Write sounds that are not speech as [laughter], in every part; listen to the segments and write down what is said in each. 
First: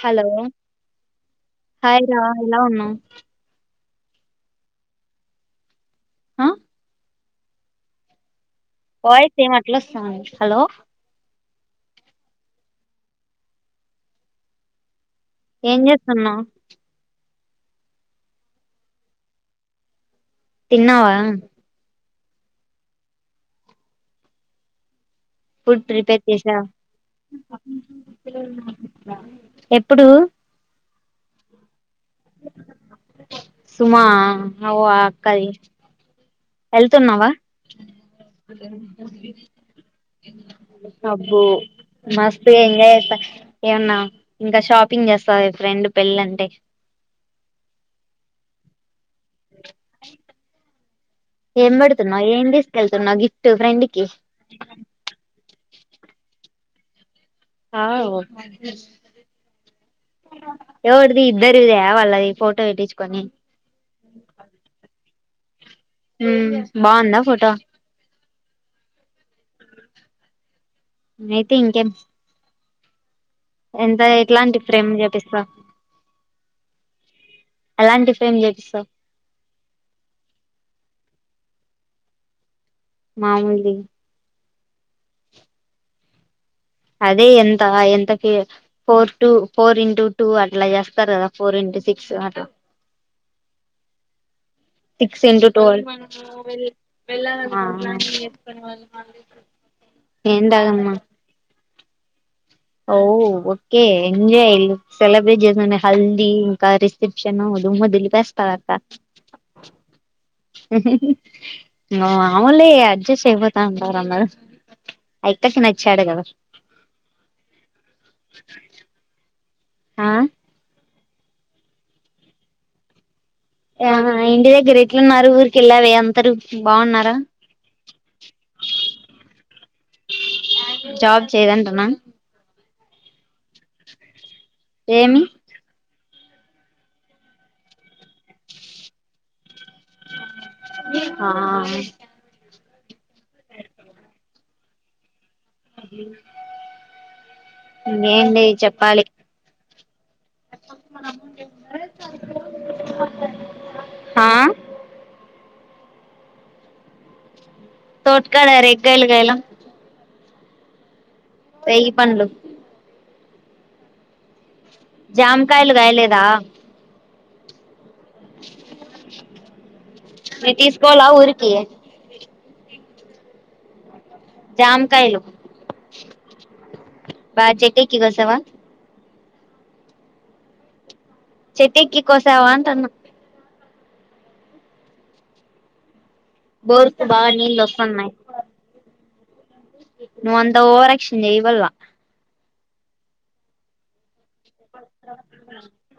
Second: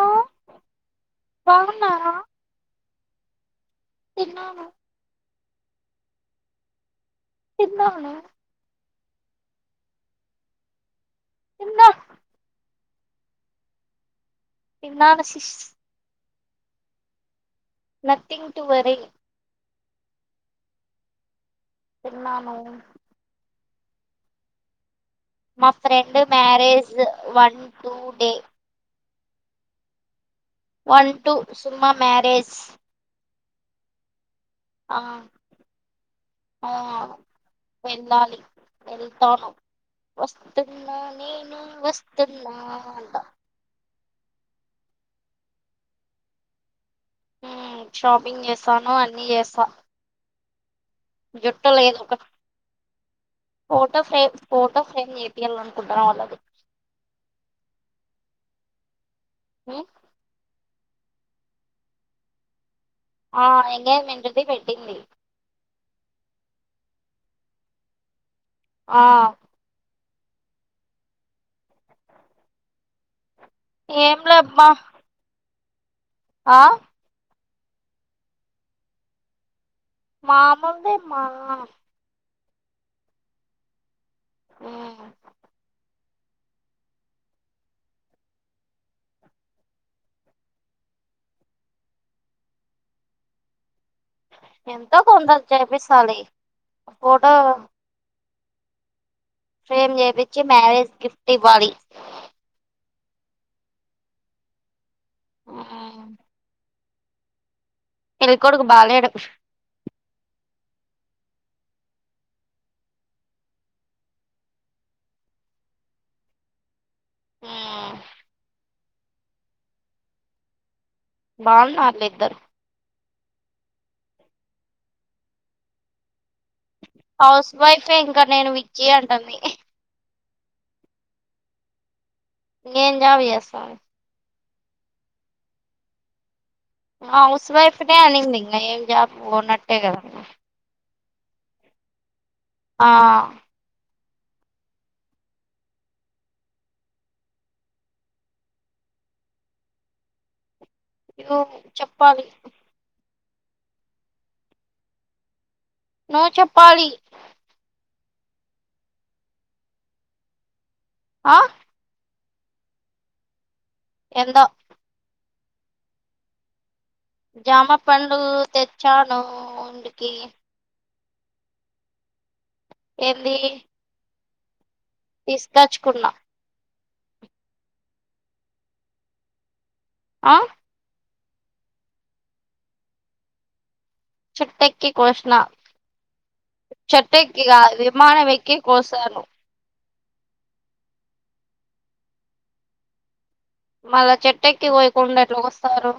hello hi బాగున్నారా రా ఎలా ఉన్నావ్ తిన్నావా ఆ తిన్నాను వాయిస్ ఎం మట్ల వస్తుంది హలో తిన్నా తిన్నాను సిస్ ఏం చేస్తున్నా నథింగ్ టు వరి తిన్నావా తిన్నాను మా ఫుడ్ ఫ్రెండ్ ప్రిపేర్ చేసావా మ్యారేజ్ వన్ టూ డే ఎప్పుడు వన్ టు సుమ మ్యారేజ్ సుమా ఓ ఆ అక్కది ఆ వెళ్తున్నావా వెళ్ళాలి వెళ్తాను వస్తున్నా అబ్బో నేనే వస్తున్నా అంట ఆ ఇంక షాపింగ్ చేస్తవ ఫ్రెండ్ పెళ్ళంటే హ్మ్ షాపింగ్ చేసాను అన్ని చేస ఎం లేదు ఒక పెడుతున్నావు ఏం తీసుకెళ్తున్నావు గిఫ్ట్ ఫ్రెండ్కి కుంటన వాళ్ళది అవ్ [unintelligible] హ్మ్ ఎవరిది ఇద్దరిద వాళ్ళది ఫోటో పెటీచ్ ఆ ఎంగేజ్మెంట్ ది వెడ్డింగ్ ది హ్మ్ బంధ ఫోటో ఆ అయితే ఇంకేం ఎంత ఏం ఎట్లాంటి లేమ్మా ఫ్రేమ్ చెపిస్తవ్ ఆ ఎలాంటి ఫ్రేమ్ చేపిస్తవ్ మామూల్ దే మా మామూల్ది హ్మ్ అదే ఎంత ఎంతకి four two four into two అట్లా చేస్తారు కదా ఫోర్ ఇంటూ సిక్స్ అట్లా ఎంతో సిక్స్ కొంత ఇంటూ ట్వెల్వ్ ఆ చేపిస్తాలే క్ ఫోటో వల్లీ మళ్ళీ ఫ్రేమ్ చేయించి మ్యారేజ్ గిఫ్ట్ ఎవలి ఓ ఒక ఎంజాయ్ ఇల్లు సెలబ్రేట్ చేస హల్దీ ఇంకారీ త్రిషణవుద దుమ్ము పెళ్ళి కొడుకు దులిపేస్తారట బాలేడు మా ఆవునులే అడ్జస్ట్ అయిపోతా అన్నారు ఆ అక్కకి నచ్చాడు కదా ఆ బాలు వాళ్ళిద్దరూ ఆ ఇంటి దగ్గర ఎట్లున్నారు ఊరికిళ్ళా వే అంతరు హౌస్ వైఫే ఇంకా నేను విక్కి అంటుంది జాబ్ చేయదంటనా ఇంగేం జాబ్ చేస్తా [inaudible] ఏమి హౌస్ వైఫ్ నే అనింది ఇంగ ఏం జాబ్ పోనట్టే కదా ఆ ఆ ఏం లేదు చెప్పాలి ఏమో చెప్పాలి ఆ నో చెప్పాలి తోట కాడ రేగ్గాయలు గాయలే ఆ రేగి పండ్లు ఏందో జాం కాయలు కాయలేదా జామప్ పండ్లు తెచ్చాను ఇంటికి పోలా ఊరికి ఏందీ జామకాయలు బ చెట్టు ఎక్కి కోసవ ఆ చెట్టు ఎక్కి కోసావా అంటన్న చెట్టు ఎక్కి కోసిన బోరుకు చెట్టు బాగా ఎక్కి నీళ్ళు కాదు విమానం ఎక్కి కోసాను నువ్వు అంత ఓవర్యాక్షన్ చేయవల్ల మగ చెట్టు ట్టెక్కి కోయకుండా ఎట్లా కోస్తారు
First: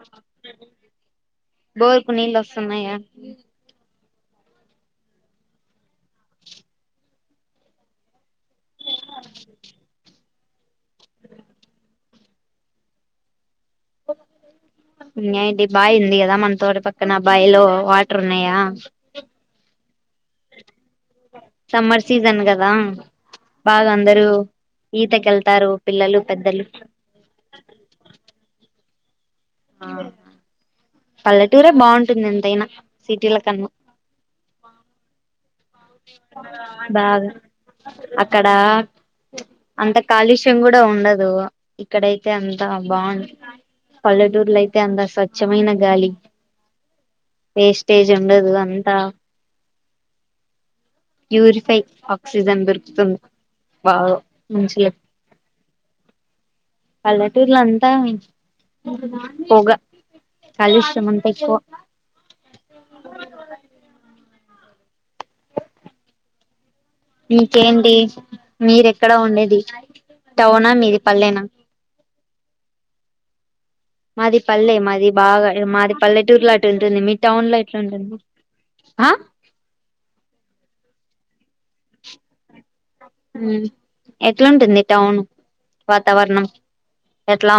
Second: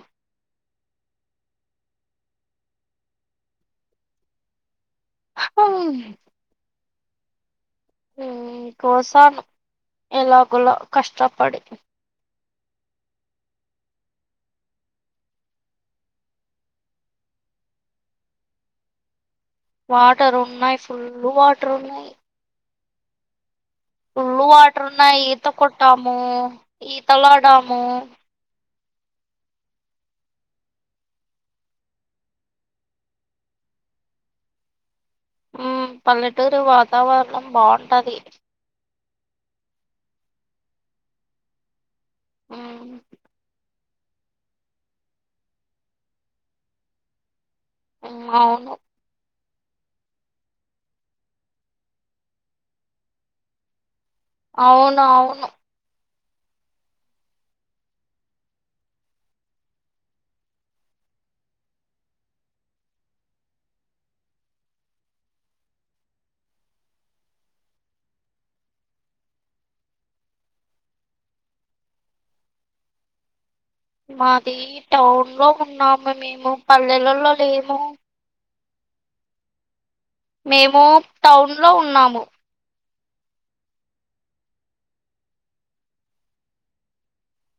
స్తున్నయ ఆ హ్మ్ మ్మ్ కోసాను ఎలాగోలా కష్టపడి ఇంకేంటి బాయి ఉంది కదా మన తోటి పక్కన బాయిలో వాటర్ ఉన్నాయా వాటర్ ఉన్నాయి ఫుల్ సమ్మర్ సీజన్ కదా బాగా అందరూ ఫుల్లు వాటరున్నాయి ఈత ఈతకెళ్తారు కొట్టాము పిల్లలు పెద్దలు ఈతలాడాము ఆహా పల్లెటూరే బాంటుంది ఎంతైనా సిటీల కన్నా మ్మ్ పల్లెటూరి బాగా వాతావరణం బాగుంటది అక్కడ అంత కాలుష్యం కూడ ఉండదు ఇక్కడైతే అంతా మ్మ్ బాగున్ పల్లెటూర్లో అయితె అంత స్వచ్ఛమైన గాలి వేస్టేజ్ మ్మ్ ఉండదు అవును అంతా ప్యూరిఫై ఆక్సిజన్ దొరుకుతుంది బాగ అవును అవును పల్లెటూర్ల అంతా పొగ కాలుష్యం అంతా ఎక్కువ ఇంకేంటి మీరూ ఎక్కడ ఉండేది టౌనా మీది పల్లెన మాది పల్లె మాది టౌన్ లో బాగా మాది ఉన్నాము పల్లెటూర్ లో మేము అటు ఉంటుంది మీ పల్లెలలో టౌన్ లో ఎట్ల లేము ఉంటుంది ఆ మేము టౌన్ లొ ఉన్నాము హు ఎట్లుంటుంది టౌన్ వాతావరణం ఎట్లా